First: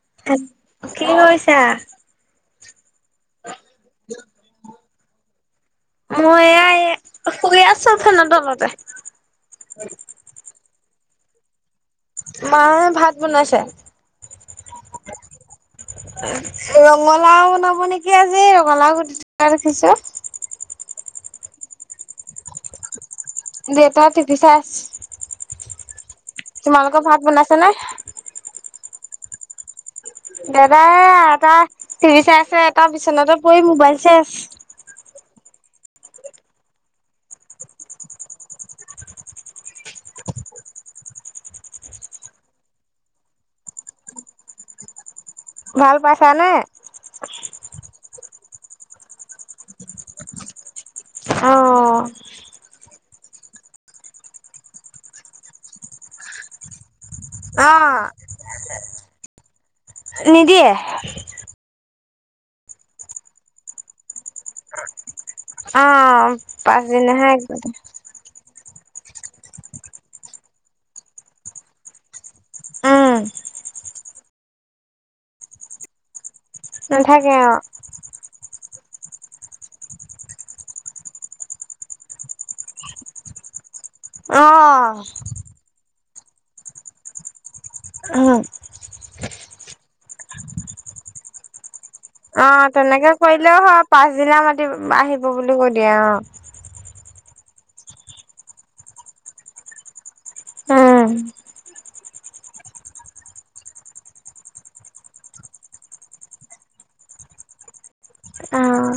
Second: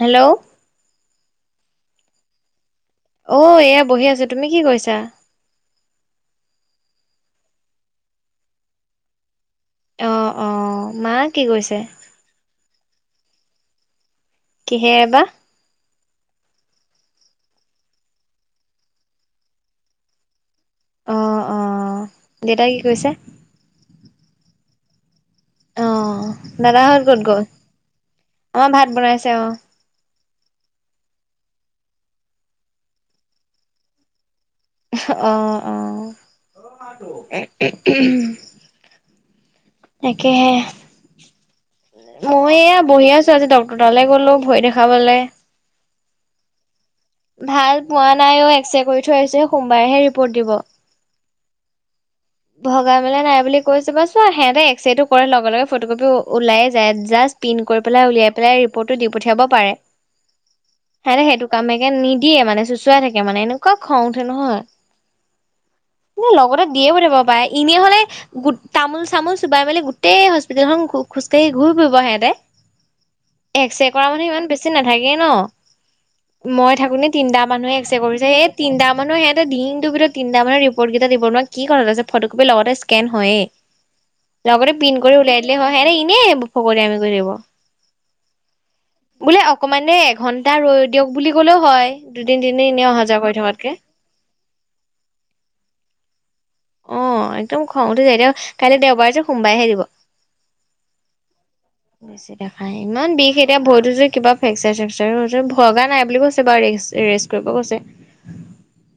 Hello কি কৰিছা? অ' এয়া বহি আছোঁ, তুমি কি কৰিছা? মই এয়া এ শুই আছোঁ, ফেনৰ তলতে। অ' অ' মা কি কৰিছে? মা ভাত বনাইছে। কিহেৰে বা? ৰঙালাও বনাব নেকি আজি ৰঙালাও কুটি থকা দেখিছোঁ। অ' অ' দেউতাই কি কৰিছে? দেউতা টিভি চাই আছে। দাদাহত তোমালোকৰ ভাত ক'ত গ'ল? বনাইছে নে? আমাৰ ভাত বনাইছে অ'। দাদা এ এটা টিভি চাই আছে, এটা বিচনাতে পৰি মোবাইল চাই আছে। অ' অ' [unintelligible] তাকে হে। মই এয়া বহি আছোঁ, আজি ডক্তৰৰ তালৈ গ'লো ভৰি দেখাবলে। ভাল পাইছা নে? ভাল পোৱা নাই অও এক্স ৰে কৰি থৈ আহিছে। সোমবাৰেহে ৰিপৰ্ট দিব। অহ' ধোৱা মেলা নাই বুলি কৈছোঁ। কৈছোঁ সিহঁতে এক্স ৰেটো কৰে লগে লগে ফটকপি ওলাইে যায় জাষ্ট। পিন কৰি পেলাই অ' উলিয়াই পেলাই ৰিপৰ্টটো দি পঠিয়াব পাৰে। নিদিয়ে। সিহঁতে সেইটো কামেকে নিদিয়ে মানে চুচুৱাই থাকে মানে এনেকুৱা খং উঠে নহয়। অ, পাছদিনাহে। এনে হলে। গো তামোল চামোল চুবাই মেলি গোটেই হস্পিতেলখন খোজকাঢ়ি ঘূৰি ফুৰিব সিহতে। উম এক্স ৰে কৰা মানুহ ইমান বেছি নাথাকে ন। মই থাকো নে নাথাকে তিনিটা মানুহে এক্স কৰিছে সেই তিনি মানুৰ সিহতে দিনটো ভিতৰত তিনি মানৰ ৰিপৰ্টেই দিব নোৱাৰ কি কথা আছে। ফটো কপি লগতে স্কেন হয়েই অ' লগতে পিন কৰি অ' ও ওলাই দিলে হয়। ফকৰি আমি কৰি [unintelligible] ব উ বোলে অকমানে এঘন্টা ৰৈ দিয়ক বুলি ক'লেও হয়। দুদিন অ, তিনিদিন এনেই অহা তেনেকে যোৱা কৰি কৰিলেও থকাতকে। হয় পাছদিনা মাতি আহিব বুলি কৈ দিয়া অ, অ, একদম খং উঠি যায়তি কাইলৈ দেওবাৰে যে সোমবাৰহে দিব। উম। বেছি দেখাই ইমান বিষ এতিয়া ভৰিতো কিবা ফ্ৰচাৰ সেচ্ছৰ হৈছে ভগা নাই বুলি কৈছে বাৰ ৰেষ্ট কৰিব কৈছে। অ',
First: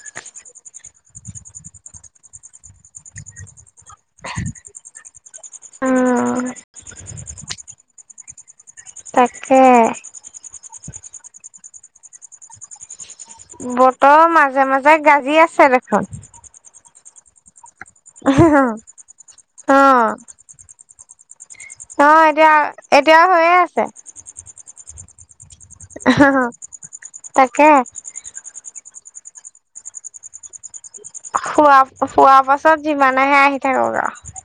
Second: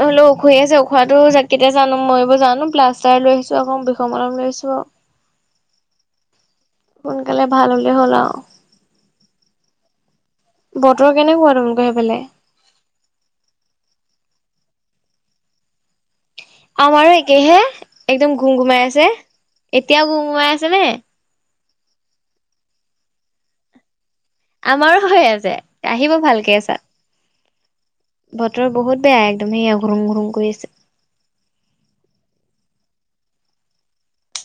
অ, হলেও উখহি আছে উখহিটো যাক কেতিয়া জানো মই এইবোৰ জানো প্লাষ্টাৰ লৈ আহিছো আক বিষৰ মলম লৈছো আকৌ। অ সোনকালে ভাল হ'লে হ'ল আৰু তাকে। বতৰ কেনেকুৱা তমলোক ৰ সেইফালে। বতৰ মাজে মাজে গাজি আছে দেখোন। আমাৰো একেহে একদম ঘুম- ঘুমাই আছে অ এতিয়াও ঘুম গুমাই আছে নে? অ, এতিয়া - এতিয়াও হৈয়ে আছে। আমাৰো হৈ আছে আহিব ভালকে চা তাকে বহুত বেয়া একদম সয়া ঘুৰুম - ঘুৰুম কৰি আছে। শোৱা- শোৱা পাছত যিমানেহে আহি থাকোক আৰু।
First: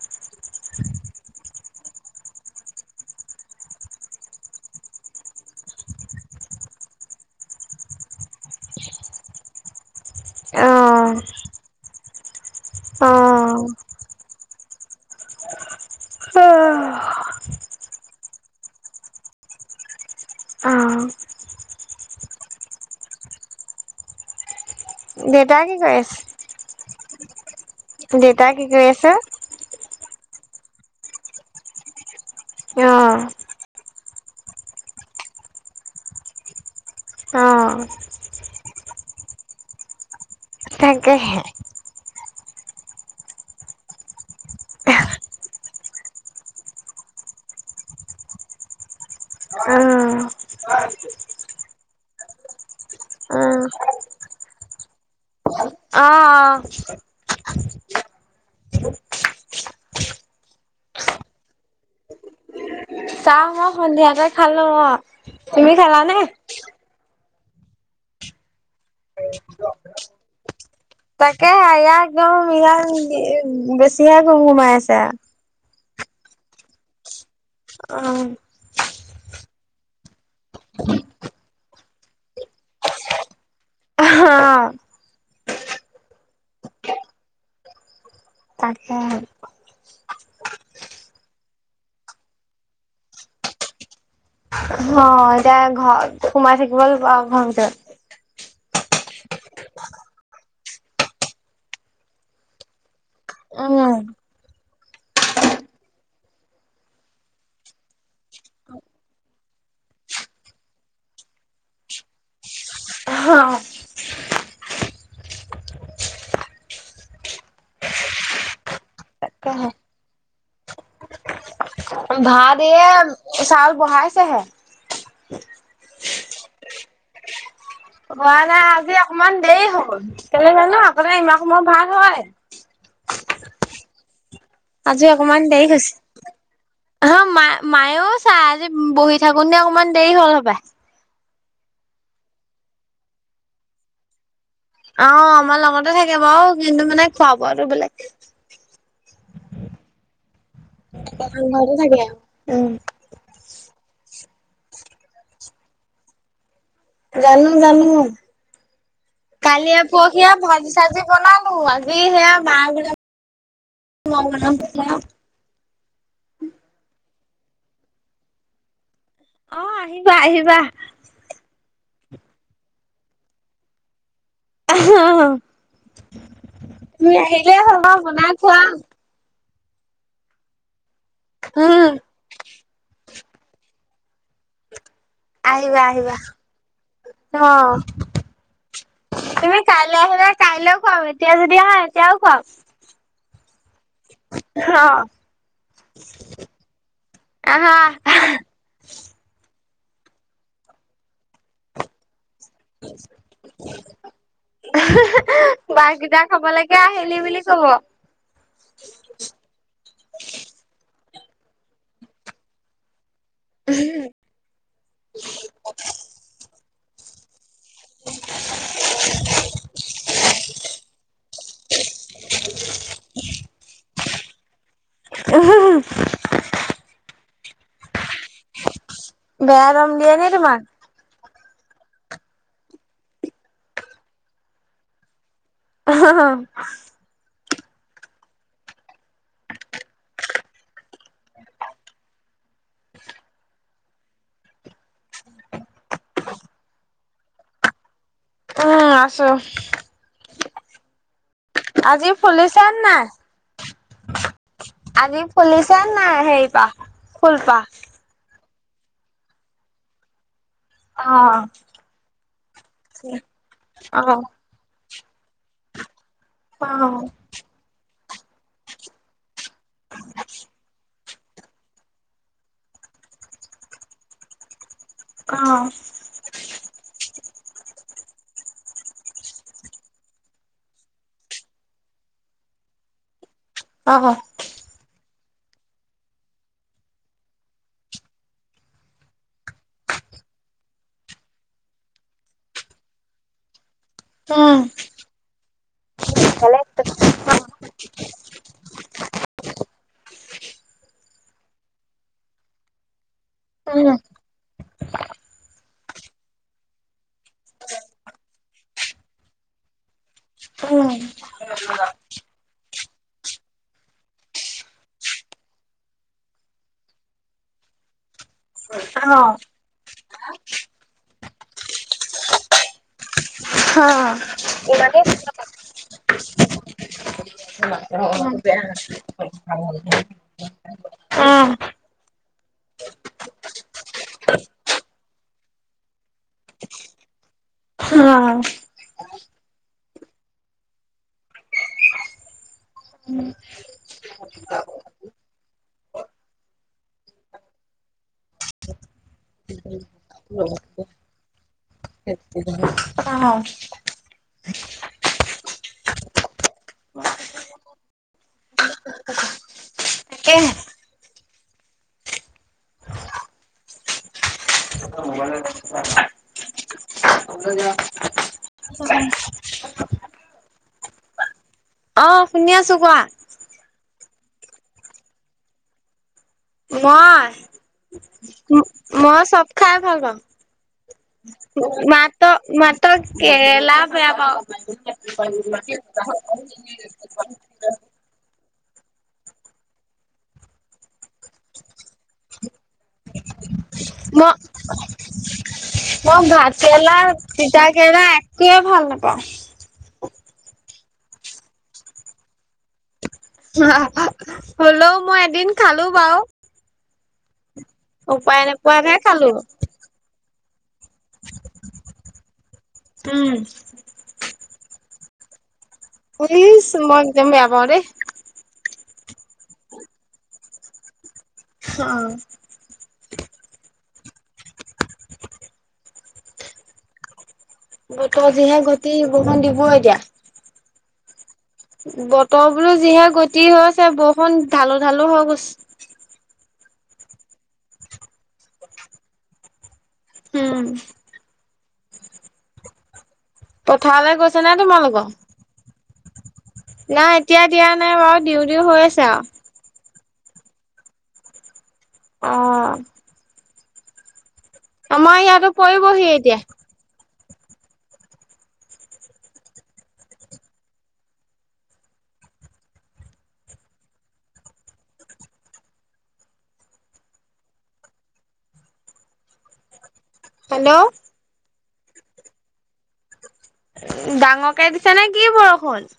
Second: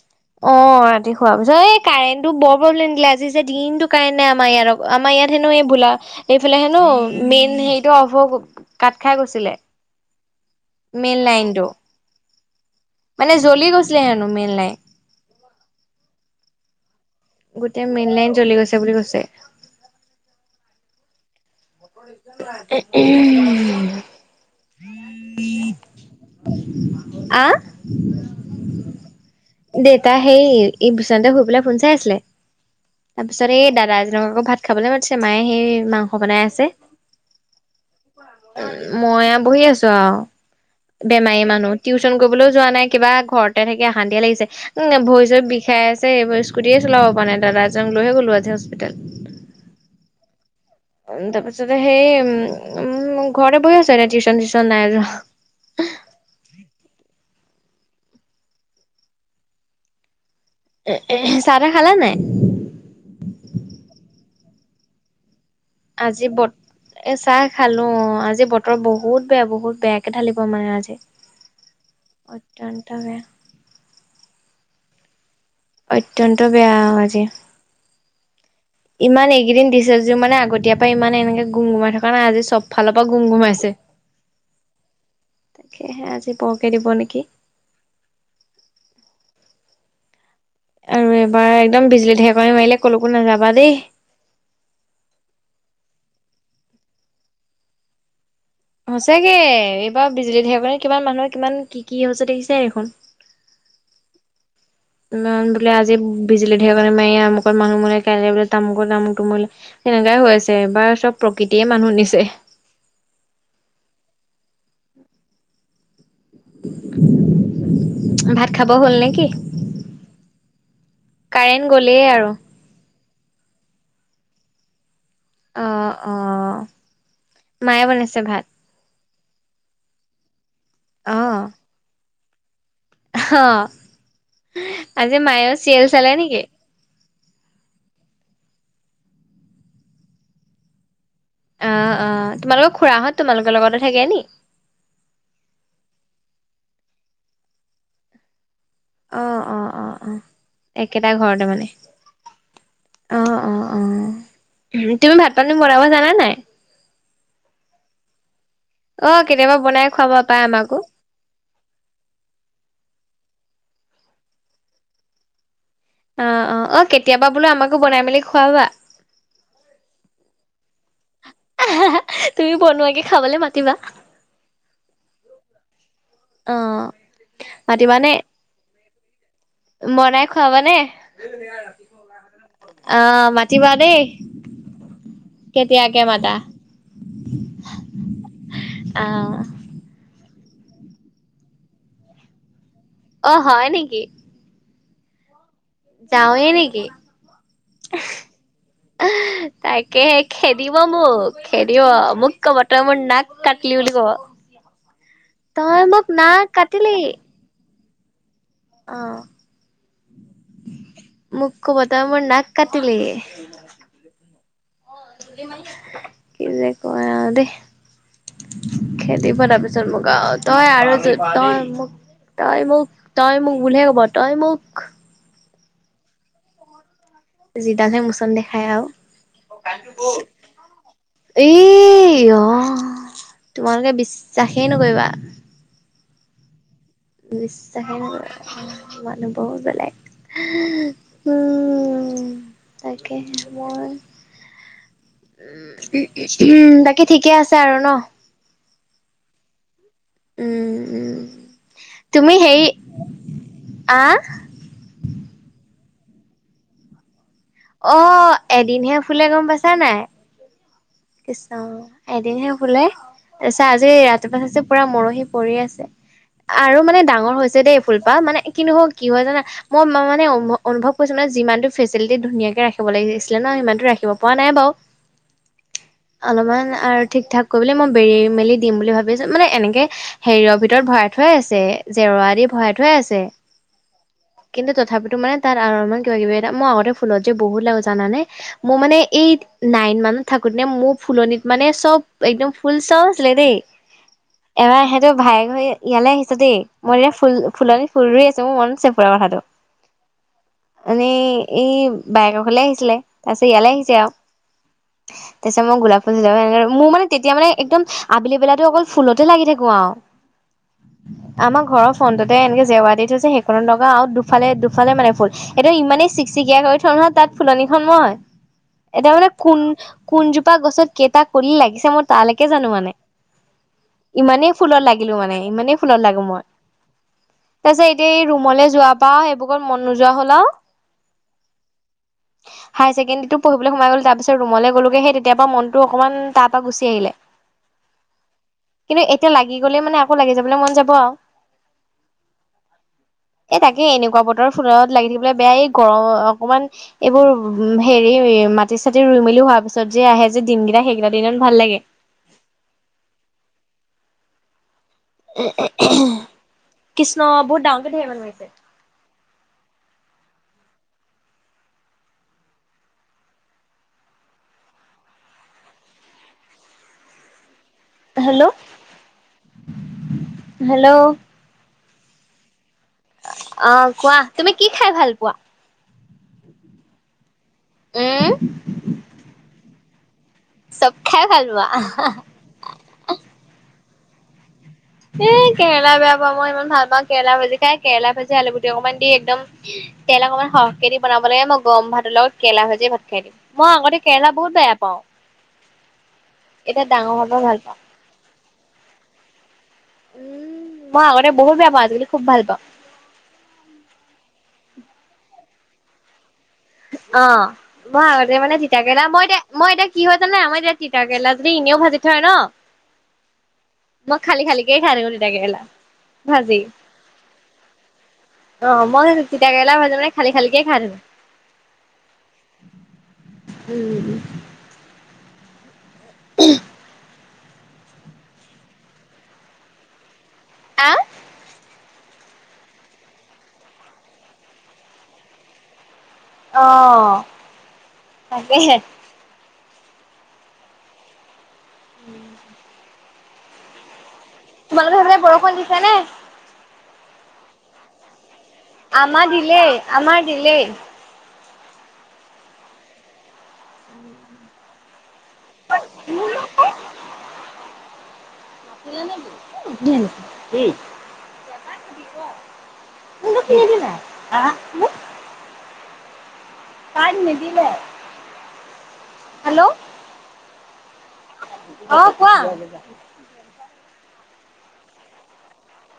অ', ৰা খ পিছ এই কাৰেণ্টটো বৰ প্ৰব্লেম দিলে আজি যে দিনটো কাৰেণ্ট নাই আমাৰ ইয় আমাৰ ইয়াত হেন এই বোলা। এইফালে হেনো মেইন হেৰিটো অভ হৈ কাট খাই গৈছিলে। [inaudible] মেন লাইনটো। অ মানে জ্বলি গৈছিলে হেনো মেইন লাইন। গোটেই মেইন লাইন জ্বলি গৈছে বুলি কৈছে। অ উউ, হম। দেউতাই কি কৰি আছে। আ হা দেউতা সেই ভূচন্ত শুৰি পেলাই ফোন চাই আছিলে অ তাৰ পিছত এই দাদা তেনেক আকৌ ভাত খাবলৈ মায়ে সেই মাংস বনাই আছে। অ', ময়ে বহি আছো আও তাকেহে বেমাৰী মানুহ টিউচন কৰিবলৈ যোৱা নাই কিবা ঘৰতে থাকি অশান্তি লাগিছে। উম, ভৰি চৰ বিষাই আছে এইবোৰ স্কুটিয়ে চলাব পৰা নাই দাদা এজন লৈহে গ'লো আজি হস্পিতেল। উম, তাৰ পিছতে সেই উম, ঘ অ ৰতে বহি আছো এতিয়া টিউশচন চিউশন নাই যোৱা। অ - অ। এহ চাহ টাহ খালা নে নাই। চাহ মই সন্ধিয়াতে খালো অ', তুমি খালানে? আজি বত এ চাহ খালো অ', আজি বতৰ বহুত বেয়া, বহুত বেয়াকে ঢালিব মানে আজি। তাকেহে [unintelligible] অত্যন্ত বেয়া বেছিহে গুমগুমাইছে আও। অত্যন্ত বেয়া আৰু আজি। উ ইমান এইকেইদিন দিছে যদিও মানে আগতীয়া পৰা ইমান এনেকে গুম গুমাই থকা নাই, আজি চব ফালৰ পৰা গুম গুমাইছে। অ' তাকেহে, আজি বৰকে দিব নেকি। তাকে আৰু এবাৰ একদম বিজুলী ঢেৰেকণি মাৰিলে ক'লৈকো নাযাবা দেই। অ', এতিয়া ঘৰত, সোমাই থাকিব লাগিব আৰু, ঘৰৰ ভিতৰত। সঁচাকে, এইবাৰ বিজুলী ধেৰেকণিত কিমান মানুহৰ কিমান কি কি হৈছে দেখিছাই দেখোন। উম'। ইমান বোলে আজি বিজুলী ঢেৰেকণি মাৰি আমুকত মানুহ মৰিলে কাইলৈ বোলে তামুকত তামুকটো মৰিলে সেনেকুৱাই হৈ আছে, এইবাৰ চব প্ৰকৃতিয়েই মানুহ নিছে। অ' ভাত খাব হ'ল নে কি? তাকেহে কাৰেণ্ট গ'লেই আৰু ভাত এ চাউল বহাইছেহে। অ' অ'। মায়ে বনাইছে হোৱা ভাত নাই, আজি অকমান দেৰি হ'ল, কেলে জানো আগতে ইমান অ', সময় ভাত হয়। অ', আজি অকমান মায়েও দেৰি চিয়েল হৈছে। চালে নেকি? অ', মা মায়েও চাই আজি বহি থাকোঁতেনে অকমান দেৰি হ'ল হপাই। অ' অ', তোমালোকৰ খুৰাহঁত তোমালোকৰ লগতে থাকে নেকি? অ', আমাৰ লগতে থাকে বাৰু, কিন্তু মানে খোৱা বোৱাটো বেলেগ অ' অ' অ' অ', একেটা ঘৰতে মানে। থাকে উম অ', অ', অ', তুমি ভাত পানী বনাব জানা নাই? জানো জানো, অ', কেতিয়াবা কালিয়ে বনাই খুৱাব পৰহিয়ে পাই ভাজি আমাকো। চাজি বনা আজি সেয়া [inaudible] অ' অ', অ' কেতিয়াবা বোলো আমাকো বনাই মেলি খোৱাবা। অ', আহিবা আহিবা। তুমি বনোৱাকে খাবলে মাতিবা। অ', অ', তুমি আহিলেই হ'ল, মই মাতিবানে? বনাই খুৱাম। বনাই খুৱাবানে, উম অ', মাতিবা দেই। আহিবা, কেতিয়াকে আহিবা, মাতা? অ'। অ', তুমি কাইলৈ আহিবা, কাইলৈও খুৱাম, এতিয়া যদি আহা এতিয়াও খুৱাম। অ' হয় নেকি? অ যাওঁৱে নেকি? আহা তাকে খেদিব মোক, খেদিব মোক ক'ব তই মোৰ নাক কাটিলি বুলি ক'ব। তই মোক বাহকেইটা নাক খাবলৈকে কাটিলি। আহিলি বুলি কব অ', মোক ক'ব তই মোৰ নাক কাটিলি। স কি যে কোৱা আৰু দেই। উ খেদিব তাৰপিছত মোক আৰু, তই আৰু যদি-তই মোক তই মোক, তই মোক বুলিহে ক'ব, তই মোক যিডালহে মোচন দেখায় আও বেয়া দম দিয়ে নি এই অ', তোমালোকে বিশ্বাসেই নকৰিবা। হ হ বিশ্বাসে নকৰে, মানুহ বহুত বেলেগ উম, তাকেহে, মই উম, বাকী ঠিকে আছে আৰু ন? উম, আছো উম উম আজি ফুলিচেন নাই। আ। আজি ফুলিছে নাই, সেই পাহ ফুলপাহ। অ এদিনহে ফুলে গম পাইছা নাই। অ কৃষ্ণ, এদিনহে ফুলে তাৰপিছত আজি অ ৰাতিপুৱা চাইছো পুৰা মৰহি সৰি পৰি আছে। আৰু মানে ডাঙৰ হৈছে দেই ফুলপাহ মানে কিন্তু হয়, কি হয় জানা। মই মা মানে অমভ অনুভৱ মানে যিমানটো ফেচিলিটী ধুনীয়াকে ৰাখিব লাগিছিলে ন সিমানতটো ৰাখিব পৰা নাই বাও। অ অলপমান আৰু ঠিক ঠাক। কৰিবলে মই বেৰি মেলি দিম বুলি ভাবিছো মানে এনেকে হেৰিয়ৰ ভিতৰত ভৰাই থোৱাই আছে জেওৰা দি। ভৰাই থোৱাই আছে, অ কিন্তু তথাপিট তোমাৰ তাত আৰু মানে তাত কিবা কিবি এটা মই আগতে ফুলত যে বহুত লাগো জানা নে, মোৰ মানে এই নাইন মান থাকোতে নে মোৰ ফুলনিত মানে চব একদম ফুল চাউ আছিলে দেই। উম এবাৰ সেইটো ভাই ইয়ালৈ আহিছে দেই, মই এয়া ফুল ফুলনি ফুল ৰুই আছো মোৰ মনত আছে ফুৰাৰ কথাটো। এনেই এই বাইকৰ ঘৰলে আহিছিলে তাছত ইয়ালৈ উম আহিছে আও। তাৰপিছত মই গোলাপ ফুল [unintelligible] মোৰ মানে তেতিয়া মানে একদম আবেলি বেলাতো অকল ফুলতে লাগি থাকো আও। [inaudible] আমাৰ ঘৰৰ ফাউনটোতে এনেকে জেওৱা দি থৈ যে সেইখনত লগা আৰু দুফালে দুফালে মানে ফুল। সেটো ইমানেই চিকচিকিয়া কৰি থও নহয় তাত ফুলনিখন মই, অ এতিয়া অ মানে কোন কোনজোপা গছত কেইটা কলি লাগিছে মই তালেকে জানো মানে। উম ইমানেই ফুলত লাগিলো মানে ইমানেই ফুলত লাগো মই। তাছত এতিয়া এই ৰুমলৈ যোৱা পা সেইবোকত মন নোযোৱা হ'ল আও। হায় ছেকেণ্ডেৰীটো পঢ়িবলে সোমাই গ'লো তাৰ পিছত ৰুমলৈ গ'লো সেই তেতিয়াৰ পৰা মনটো অকমান তাৰ পৰা গুচি আহিলে। উম কিন্তু এতিয়া লাগি গ'লে মানে আকৌ লাগি যাবলৈ মন যাব আও। [inaudible] এ তাকে, এনেকুৱা বতৰ ফুলত লাগি থাকিবলে বেয়া এই গৰ অকমান এইবোৰ হেৰি, মাটি চাটি ৰুই মেলি হোৱাৰ পিছত যে আহে যে দিন গেইটা সেইগেইটা দিনত ভাল লাগে। অ। কৃষ্ণ বহুত ডাঙৰ কৈ ডেৰ মানুহ আহিছে। তাকেহে হেল্ল'-হেল্ল'। অ', শুনি আছো কোৱা। অ কোৱা, তুমি কি খাই ভাল পোৱা? মই উম, মই চব খাই ভাল পাওঁ। চব খাই ভাল পোৱা। মাত'- মাত' কেৰেলা বেয়া পাওঁ। এ কেৰেলা বেয়া পোৱা মই ইমান ভাল পাওঁ। কেৰেলা ভাজি খাই কেৰেলা ভাজ যে আলুগুটি অকনমান দি একদম তেল অকনমান সৰহকে দি বনাব লাগে। মই গৰম ভাতৰ লগত কেলা ভাজি ভাত খাই দিম। মই-মই ভাত এতিয়া কেৰেলা ডাঙৰ হোৱাৰ পৰা ভাল তিতা পাওঁ। কেৰেলা কিয়ে ভাল নেপাওঁ? উম, মই আগতে বহুত বেয়া পাওঁ আজিকালি খুব ভাল পাওঁ। হলেও, মই এদিন খালো বাও। অ, মই আগতে মানে তিতা নোপোৱাতহে কেৰেলা ন মই খালো। এতিয়া মই এতিয়া কি হয় আমাৰ ইয়াত তিতা কেৰেলা যদি ইনেও ভাজি থয় ন। উম। কে খাই গ'ল তিতা কেৰেলা। পুলিছ মই একদম বেয়া পাওঁ দেই অ', মই তিতা কেৰেলা ভাঁজি খালি -খালিকে খাই থওঁ। অ উম। উ বতৰ যিহে গটি বৰষুন দিব এতিয়া আহ বতৰ বোলো যিহে গতি হৈছে বৰষুণ ঢালো ঢালো হৈ গৈছ আহ তাকেহে উম উম পথাৰলে গৈছ তোমালোকে সেইফালে বৰষুণ দিছে নে নাই এতিয়া দিয়া নাই বাৰু দিওঁ দিও হৈ আছে আও আমাৰ দিলেই, আমাৰ দিলেই অহ উম উম। আমাৰ ইয়াতো পৰিবহি এতিয়া [unintelligible] [unintelligible] [unintelligible] নিদিলে, হেল্ল' হেল্ল' অ কোৱা ডাঙৰকে দিছে নেকি বৰষুণ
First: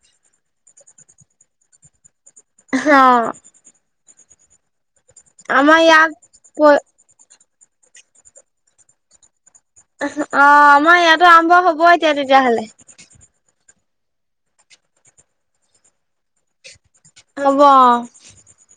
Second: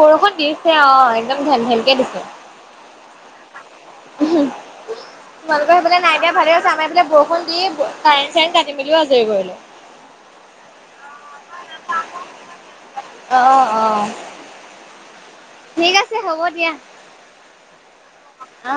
বৰষুণ দিছে অ একদম ঢেম ঢেমকে দিছে অ উম তোমালোকৰ আমাৰ সেইফালে নাই দিয়া ভালেই ইয়াত অ হৈছে আমাৰ এইফালে বৰষুণ কি কাৰেট চাৰেনট কাটি মেলিও আজৰি কৰিলো। অ আমাৰ ইয়াটো আৰম্ভ হব আৰু এতিয়া তেতিয়াহলে। অ ঠিক আছে হ'ব দিয়া। হব অঁ। অ।